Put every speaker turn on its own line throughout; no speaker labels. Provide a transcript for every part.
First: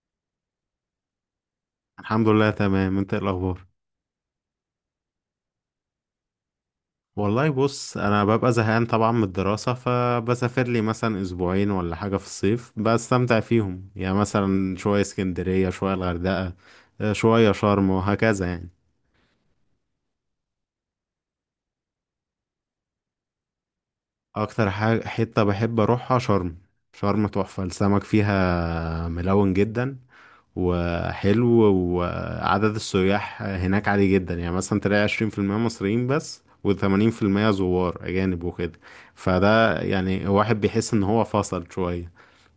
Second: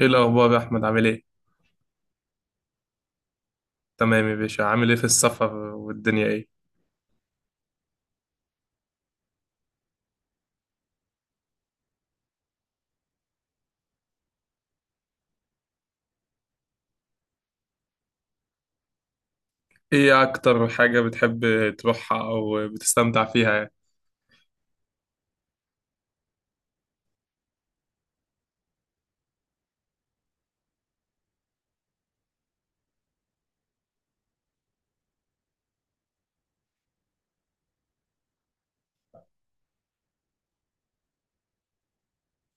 ايه الاخبار يا احمد عامل ايه؟
الحمد لله، تمام. انت ايه الاخبار؟
تمام يا باشا، عامل ايه في السفر والدنيا ايه؟
والله بص، انا ببقى زهقان طبعا من الدراسة، فبسافر لي مثلا اسبوعين ولا حاجة في الصيف بستمتع فيهم، يعني مثلا شوية اسكندرية، شوية الغردقة، شوية شرم وهكذا يعني.
ايه اكتر حاجه بتحب تروحها او بتستمتع فيها يعني؟
اكتر حاجة حتة بحب اروحها شرم. شرم تحفة، السمك فيها ملون جدا وحلو. وعدد السياح هناك عالي جدا، يعني مثلا تلاقي 20% مصريين بس، وثمانين في المية زوار أجانب وكده. فده يعني واحد بيحس إن هو فصل شوية،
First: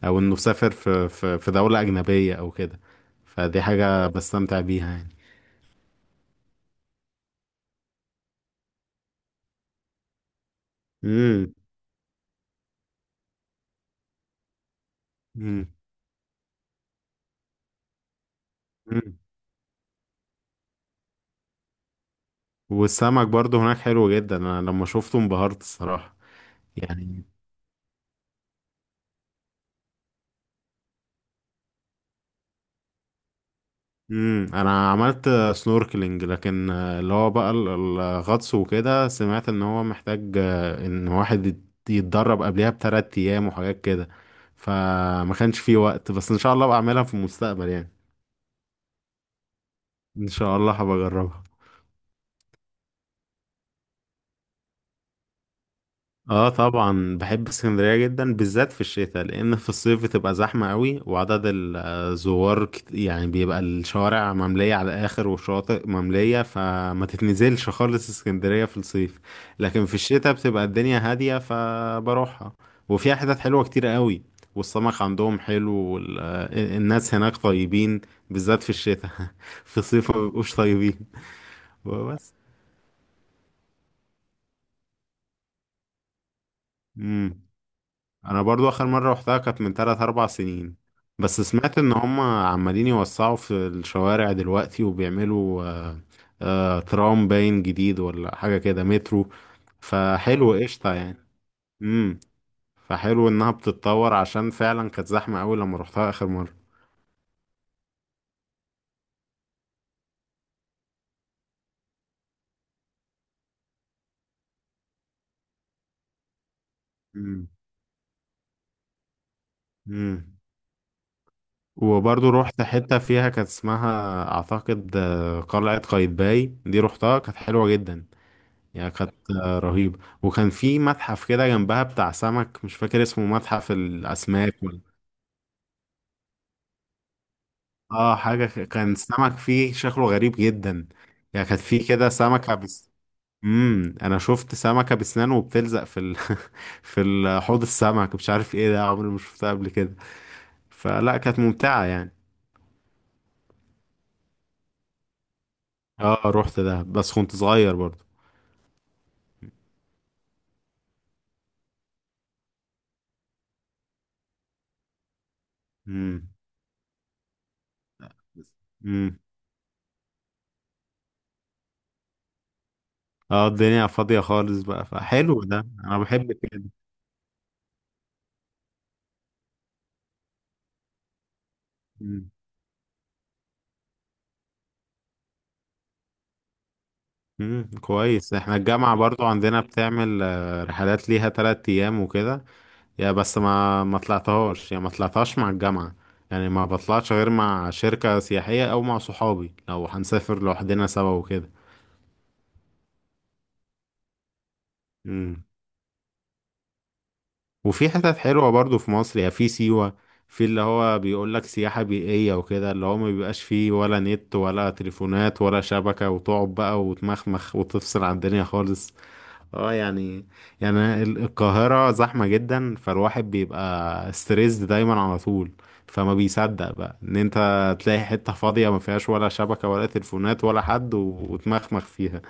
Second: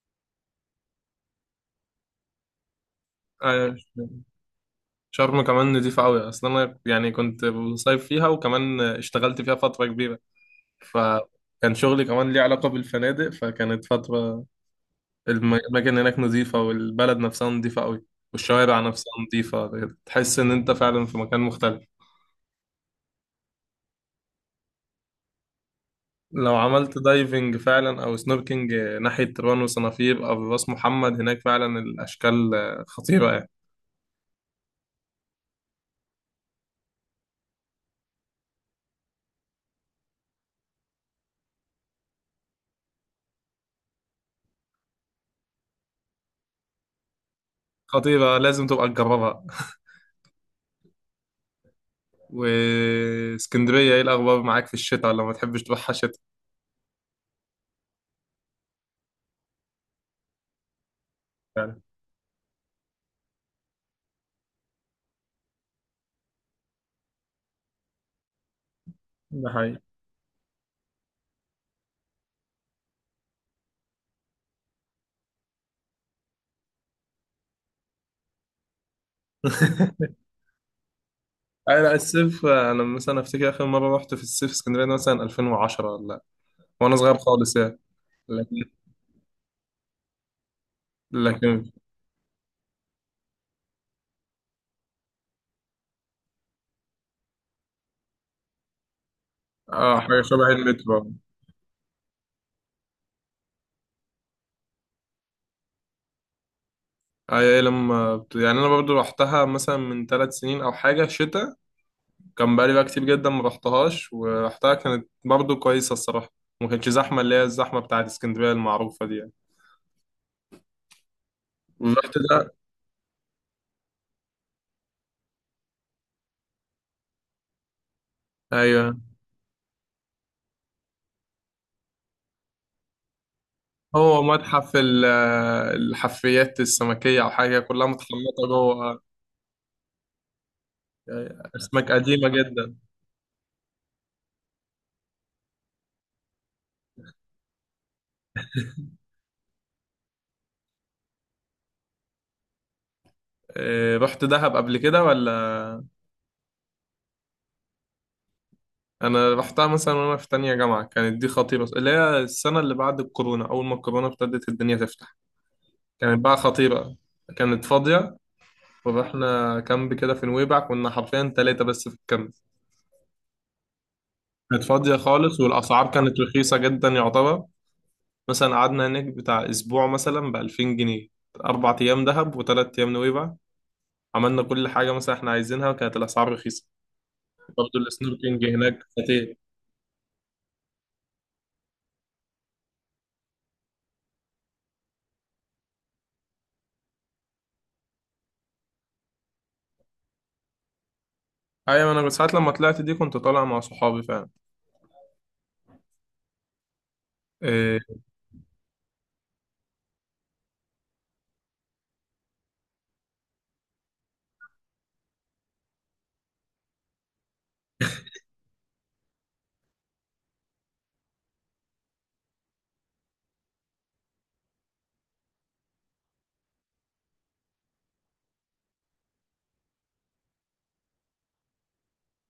أو إنه سافر في دولة أجنبية أو كده. فدي
آه،
حاجة بستمتع بيها يعني.
شرم كمان نضيفه قوي، اصلا انا يعني كنت بصيف فيها وكمان اشتغلت فيها فتره كبيره،
مم.
فكان شغلي كمان ليه علاقه بالفنادق، فكانت فتره
مم.
الاماكن هناك نظيفه، والبلد نفسها نظيفه قوي، والشوارع نفسها
مم.
نظيفه. تحس ان انت فعلا في مكان مختلف.
والسمك برضه هناك حلو جدا، أنا لما شفته انبهرت الصراحة،
لو عملت
يعني.
دايفنج فعلا او سنوركينج ناحية راس وصنافير او راس محمد، هناك فعلا الاشكال خطيرة يعني.
انا عملت سنوركلينج، لكن اللي هو بقى الغطس، وكده سمعت ان هو محتاج ان واحد يتدرب قبلها بـ3 ايام وحاجات كده. فما كانش فيه وقت، بس ان شاء الله بعملها في المستقبل يعني.
خطيرة، لازم تبقى تجربها.
ان شاء الله هبجربها.
واسكندرية ايه الاخبار معاك في الشتاء، ولا ما تحبش تروحها شتاء؟
اه طبعا بحب اسكندرية جدا، بالذات في الشتاء، لان في الصيف بتبقى زحمة قوي وعدد الزوار يعني بيبقى الشوارع مملية على الاخر، والشواطئ مملية، فما تتنزلش خالص اسكندرية في الصيف.
ده حقيقي.
لكن في الشتاء بتبقى الدنيا هادية، فبروحها. وفيها حتت حلوة كتير قوي، والسمك عندهم حلو، والناس هناك طيبين، بالذات في الشتاء. في الصيف ما بيبقوش طيبين.
انا
وبس.
الصيف، انا مثلا افتكر اخر مرة رحت في الصيف اسكندرية ده مثلا 2010 ولا، وانا صغير خالص يعني.
انا
لكن
برضو اخر مرة روحتها كانت من 3 4 سنين. بس
لكن
سمعت ان هم عمالين يوسعوا في الشوارع دلوقتي، وبيعملوا ترام باين جديد ولا حاجة كده، مترو.
اه، حاجة شبه
فحلو، قشطة
المترو.
يعني. امم فحلو انها بتتطور، عشان فعلا كانت زحمة قوي لما روحتها اخر مرة.
اي لما يعني انا برضو رحتها مثلا من 3 سنين او حاجة شتاء، كان بقالي بقى كتير جدا ما رحتهاش، ورحتها كانت برضو كويسة الصراحة. ما كانتش زحمة اللي هي
امم.
الزحمة بتاعت اسكندرية المعروفة دي يعني.
امم.
ورحت
وبرضو
ده؟
روحت حتة فيها كانت اسمها، اعتقد قلعة قايتباي، دي روحتها كانت حلوة جدا. يا
أيوه،
كانت رهيبة. وكان في متحف كده جنبها بتاع سمك، مش فاكر اسمه، متحف
هو
الأسماك
متحف
ولا.
الحفريات السمكية أو حاجة، كلها
اه حاجة
متحنطة
كان
جوه.
سمك فيه شكله غريب جدا. يا كانت في
أسماك
كده
قديمة
سمكة
جدا.
بس. انا شفت سمكة بسنان وبتلزق حوض السمك، مش عارف ايه ده، عمري ما شفتها قبل كده. فلا كانت ممتعة يعني.
إيه، رحت دهب قبل كده ولا؟
اه رحت ده، بس كنت صغير برضو.
أنا رحتها مثلا وأنا في تانية جامعة، كانت دي خطيرة، اللي هي السنة اللي بعد الكورونا أول ما الكورونا ابتدت الدنيا تفتح. كانت
امم.
بقى خطيرة، كانت فاضية.
امم.
ورحنا كامب كده في نويبع، كنا حرفيا ثلاثة بس في الكامب.
اه الدنيا فاضية خالص
كانت
بقى،
فاضية خالص
فحلو ده،
والأسعار
انا
كانت
بحب
رخيصة
كده.
جدا يعتبر. مثلا قعدنا هناك بتاع أسبوع مثلا بـ2000 جنيه. 4 أيام
مم.
دهب وثلاث أيام نويبع. عملنا كل حاجة مثلا إحنا عايزينها، وكانت الأسعار رخيصة. برضه
كويس،
السنوركينج
احنا
هناك
الجامعة برضو
خطير.
عندنا بتعمل رحلات ليها 3 ايام وكده. يا بس ما طلعتهاش، يعني ما طلعتهاش مع الجامعة. يعني ما بطلعش غير مع شركة سياحية، او مع صحابي لو هنسافر لوحدنا سوا وكده.
أيوة أنا ساعات لما طلعت دي كنت طالع مع صحابي فعلا.
امم
آه،
وفي حتت حلوة برضو في مصر، يعني في سيوة. في اللي هو بيقول لك سياحة بيئية وكده، اللي هو ما بيبقاش فيه ولا نت ولا تليفونات ولا شبكة، وتقعد بقى وتمخمخ وتفصل عن الدنيا خالص. اه يعني القاهرة زحمة جدا، فالواحد بيبقى ستريسد دايما على طول. فما بيصدق بقى ان انت تلاقي حتة فاضية ما فيهاش ولا شبكة ولا تليفونات ولا حد، و- وتمخمخ فيها.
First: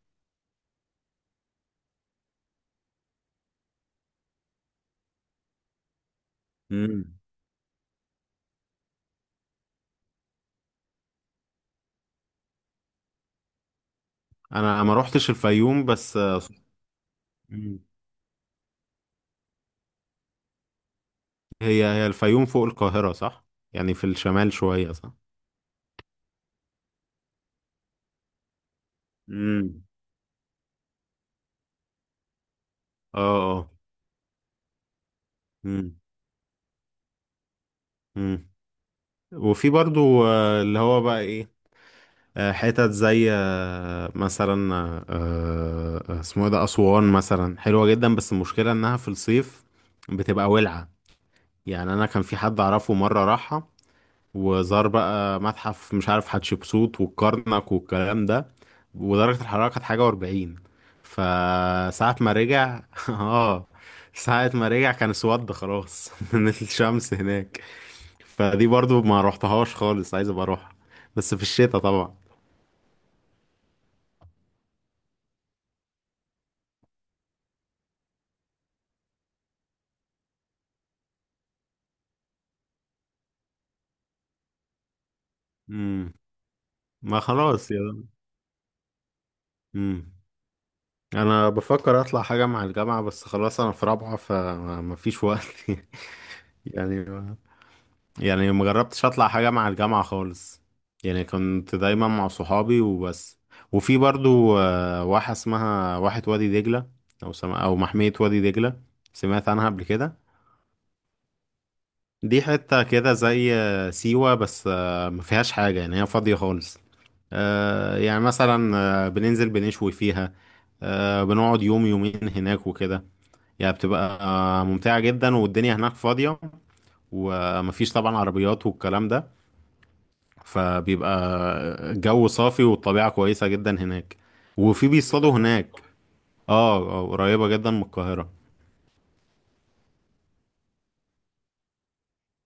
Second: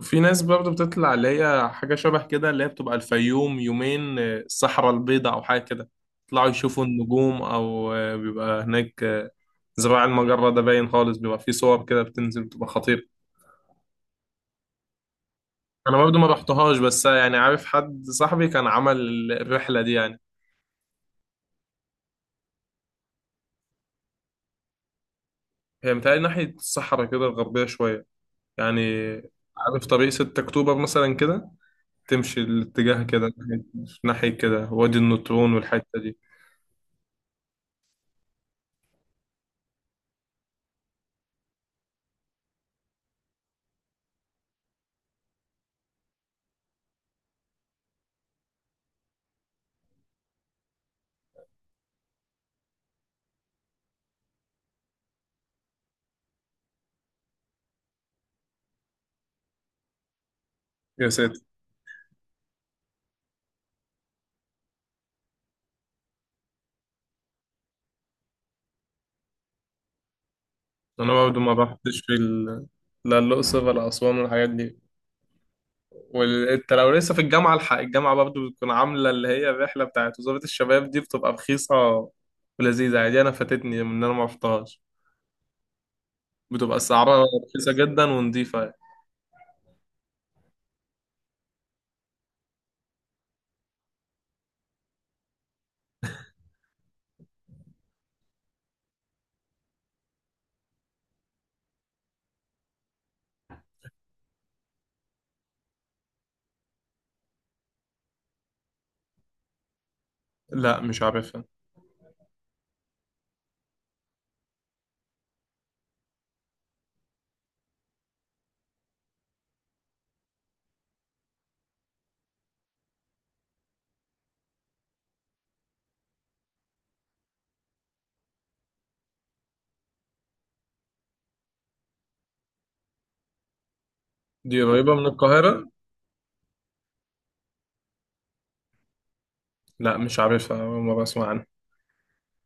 في ناس برضه بتطلع اللي هي حاجة شبه كده، اللي هي بتبقى الفيوم يومين، الصحراء البيضاء أو حاجة كده، يطلعوا يشوفوا
مم.
النجوم، أو بيبقى هناك زراع المجرة ده باين خالص، بيبقى فيه صور كده بتنزل بتبقى خطيرة.
انا ما روحتش الفيوم،
أنا
بس
برضه ما رحتهاش بس يعني عارف
مم.
حد صاحبي كان عمل الرحلة دي يعني.
هي هي الفيوم فوق القاهرة، صح؟ يعني في الشمال شوية، صح؟
هي متهيألي ناحية الصحراء كده الغربية شوية يعني.
امم.
عارف طريق 6 أكتوبر مثلا كده، تمشي الاتجاه
اه.
كده ناحية
اه.
كده، وادي النطرون
امم.
والحتة دي.
امم. وفي برضو اللي هو بقى ايه، حتت زي مثلا اسمه ايه ده، أسوان مثلا حلوة جدا، بس المشكلة انها في الصيف بتبقى ولعة. يعني انا كان في حد اعرفه مرة راحها، وزار بقى متحف، مش عارف حتشبسوت والكرنك والكلام ده، ودرجة الحرارة كانت حاجة و40.
يا ساتر.
فساعة ما رجع اه، ساعة ما رجع كان اسود خلاص من الشمس هناك. فدي برضو ما روحتهاش خالص، عايز ابقى اروحها،
انا
بس
برضه
في
ما
الشتاء
بحطش في
طبعا.
ال... لا الاقصر ولا اسوان والحاجات دي. وانت لو لسه في الجامعه، الحق الجامعه برضه بتكون عامله اللي هي الرحله بتاعت وزاره الشباب دي، بتبقى رخيصه ولذيذه عادي. انا فاتتني من إن انا ما رحتهاش.
مم.
بتبقى
ما
سعرها
خلاص
رخيصه
يا.
جدا ونضيفه يعني.
امم انا بفكر اطلع حاجه مع الجامعه، بس خلاص انا في رابعه فما فيش وقت. يعني يعني ما جربتش اطلع حاجه مع الجامعه خالص، يعني كنت دايما مع صحابي وبس. وفي برضو واحه اسمها واحه وادي دجله، او محميه وادي دجله، سمعت عنها قبل كده.
لا مش عارفها.
دي حتة كده زي سيوة، بس ما فيهاش حاجة، يعني هي فاضية خالص. يعني مثلا بننزل بنشوي فيها، بنقعد يوم يومين هناك وكده. يعني بتبقى ممتعة جدا، والدنيا هناك فاضية، ومفيش طبعا عربيات والكلام ده. فبيبقى الجو صافي، والطبيعة كويسة جدا هناك.
دي
وفي
قريبه من
بيصطادوا
القاهره؟
هناك. اه، قريبة جدا من القاهرة.
لا مش عارفها، أول مره اسمع عنها.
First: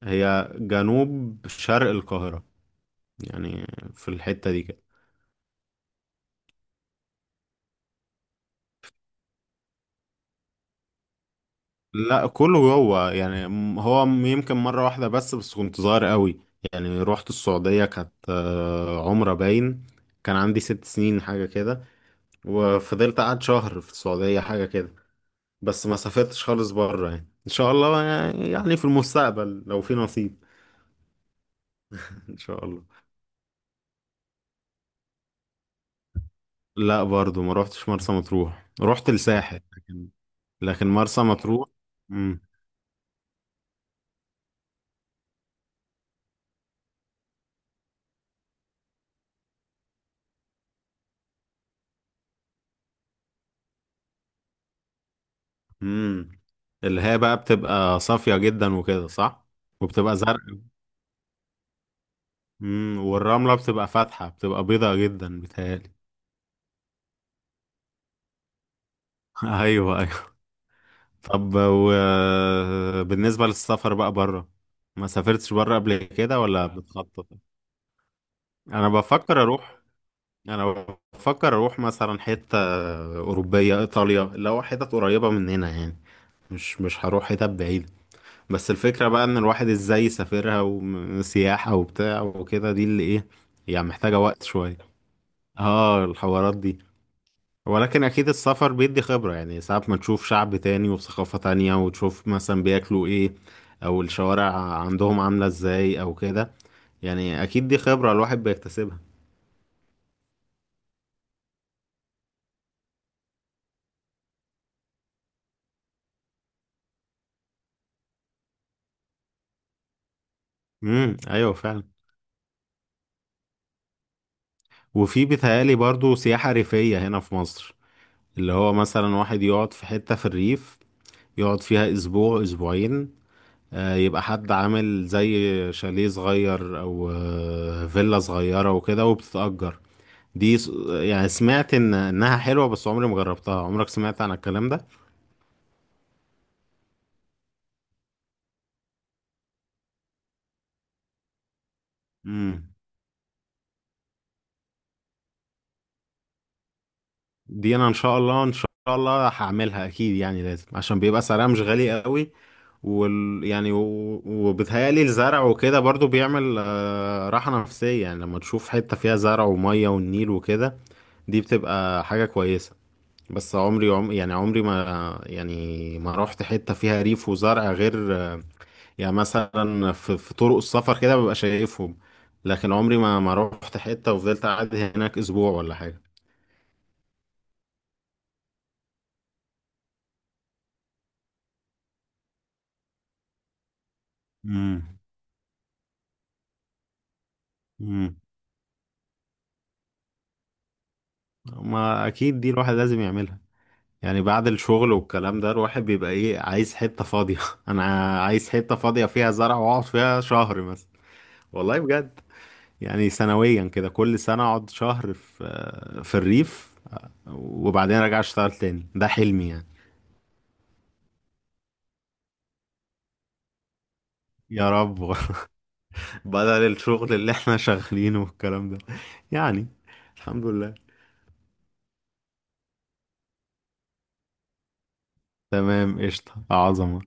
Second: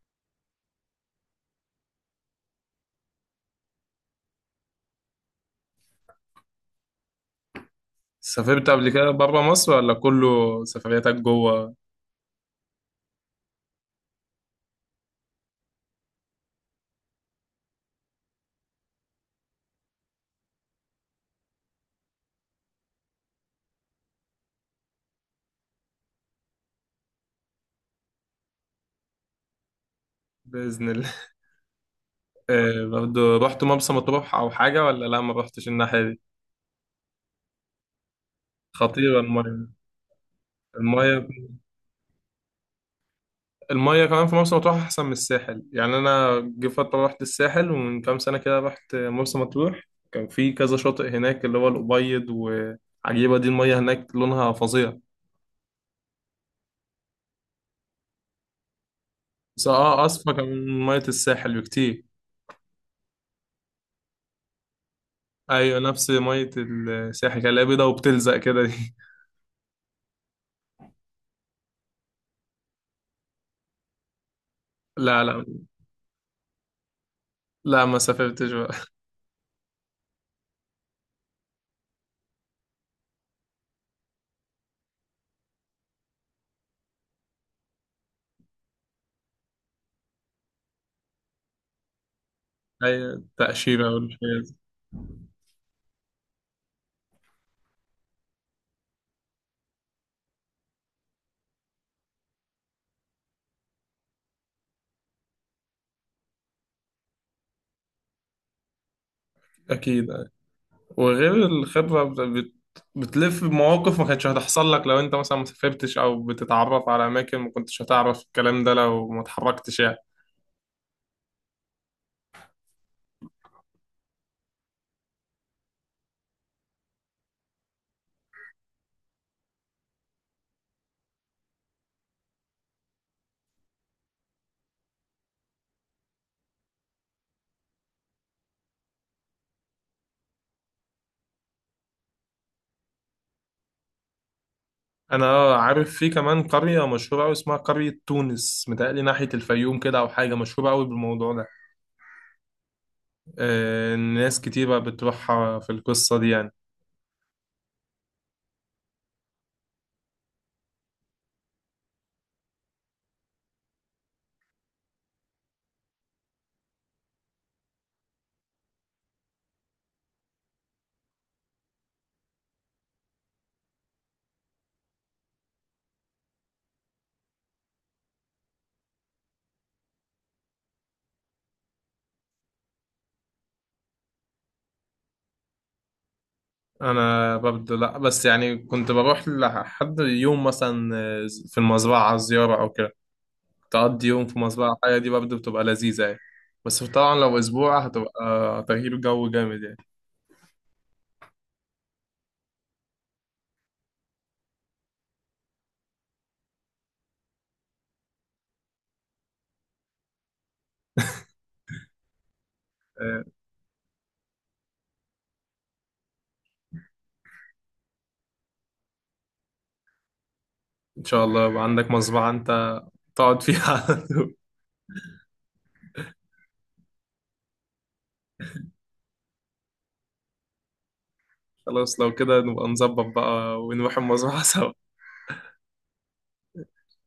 هي جنوب شرق القاهرة، يعني في الحتة دي كده.
سافرت قبل كده بره مصر ولا كله سفرياتك جوه؟
لا كله جوه، يعني هو يمكن مرة واحدة بس كنت صغير قوي. يعني رحت السعودية، كانت عمرة باين. كان عندي 6 سنين حاجة كده، وفضلت قعد شهر في السعودية حاجة كده. بس ما سافرتش خالص بره، يعني ان شاء الله يعني في المستقبل لو في نصيب.
باذن الله.
ان شاء الله.
برضه رحت مرسى مطروح او حاجه ولا لا، ما رحتش الناحيه دي؟
لا برضو، ما روحتش مرسى مطروح، رحت
خطيره
الساحل.
الميه.
لكن مرسى
المية
مطروح. امم.
المية كمان في مرسى مطروح أحسن من الساحل يعني. أنا جه فترة رحت الساحل، ومن كام سنة كده رحت مرسى مطروح. كان في كذا شاطئ هناك اللي هو الأبيض وعجيبة دي، المية هناك لونها فظيع.
امم. اللي هي بقى بتبقى صافية جدا وكده، صح؟
بس اه،
وبتبقى
أصفى كان
زرقاء.
من مية الساحل بكتير.
امم. والرملة بتبقى فاتحة، بتبقى بيضة جدا
أيوة
بتهيألي.
نفس مية الساحل كان لا، بيضة وبتلزق كده دي.
ايوه، ايوه. طب وبالنسبة للسفر بقى بره، ما
لا
سافرتش
لا،
بره قبل كده ولا بتخطط؟
لا ما سافرتش بقى.
انا بفكر اروح انا بفكر اروح مثلا حتة اوروبية، ايطاليا، اللي هو حتت قريبة مننا يعني، مش هروح حتت بعيدة. بس الفكرة بقى ان الواحد ازاي يسافرها، وسياحة وبتاع وكده، دي اللي
أي
ايه؟ يعني
تأشيرة
محتاجة
والحاجات
وقت
دي.
شوية. اه الحوارات دي. ولكن أكيد السفر بيدي خبرة، يعني ساعات ما تشوف شعب تاني وثقافة تانية، وتشوف مثلا بياكلوا إيه، أو الشوارع عندهم عاملة إزاي أو كده. يعني أكيد دي خبرة الواحد بيكتسبها.
أكيد. وغير الخبرة بت... بت- بتلف بمواقف ما كانتش هتحصل لك لو انت مثلا ما سافرتش، او بتتعرف على اماكن ما كنتش هتعرف الكلام ده لو ما اتحركتش يعني.
امم، أيوة فعلا. وفي بيتهيألي برضو سياحة ريفية هنا في مصر، اللي هو مثلا واحد يقعد في حتة في الريف، يقعد فيها أسبوع أسبوعين، يبقى حد عامل زي شاليه صغير، أو فيلا صغيرة وكده، وبتتأجر. دي يعني سمعت ان انها حلوة، بس عمري ما جربتها. عمرك سمعت عن الكلام ده؟
انا عارف في كمان قرية مشهورة قوي اسمها قرية تونس، متهيألي ناحية الفيوم كده او حاجة، مشهورة قوي بالموضوع ده.
امم
ناس كتيرة بتروحها في القصة دي يعني.
دي انا ان شاء الله، ان شاء الله هعملها اكيد، يعني لازم، عشان بيبقى سعرها مش غالي قوي. وال يعني و... وبتهيألي الزرع وكده برضو بيعمل راحة نفسية، يعني لما تشوف حتة فيها زرع ومية والنيل وكده، دي بتبقى حاجة كويسة. بس عمري يعني عمري ما يعني ما رحت حتة فيها ريف وزرع، غير يعني مثلا في طرق السفر كده ببقى شايفهم. لكن عمري ما رحت حتة وفضلت قاعد هناك اسبوع ولا حاجة.
انا ببدو لا، بس يعني كنت بروح لحد يوم مثلا في المزرعة زيارة او كده، تقضي يوم في مزرعة حية،
امم.
دي برضه بتبقى لذيذة يعني. بس طبعا لو أسبوع
امم.
هتبقى تغيير جو جامد يعني.
ما اكيد دي الواحد لازم يعملها. يعني بعد الشغل والكلام ده، الواحد بيبقى ايه، عايز حتة فاضية. انا عايز حتة فاضية فيها زرع، واقعد فيها شهر مثلا. والله بجد. يعني
آه،
سنويا كده، كل سنة اقعد شهر في الريف، وبعدين ارجع اشتغل تاني، ده حلمي يعني.
إن شاء الله يبقى عندك مزرعة أنت تقعد فيها على طول.
يا رب. بدل الشغل اللي احنا شغالينه والكلام ده يعني. الحمد لله،
خلاص لو كده نبقى نظبط بقى ونروح المزرعة سوا.
تمام، قشطة، عظمة.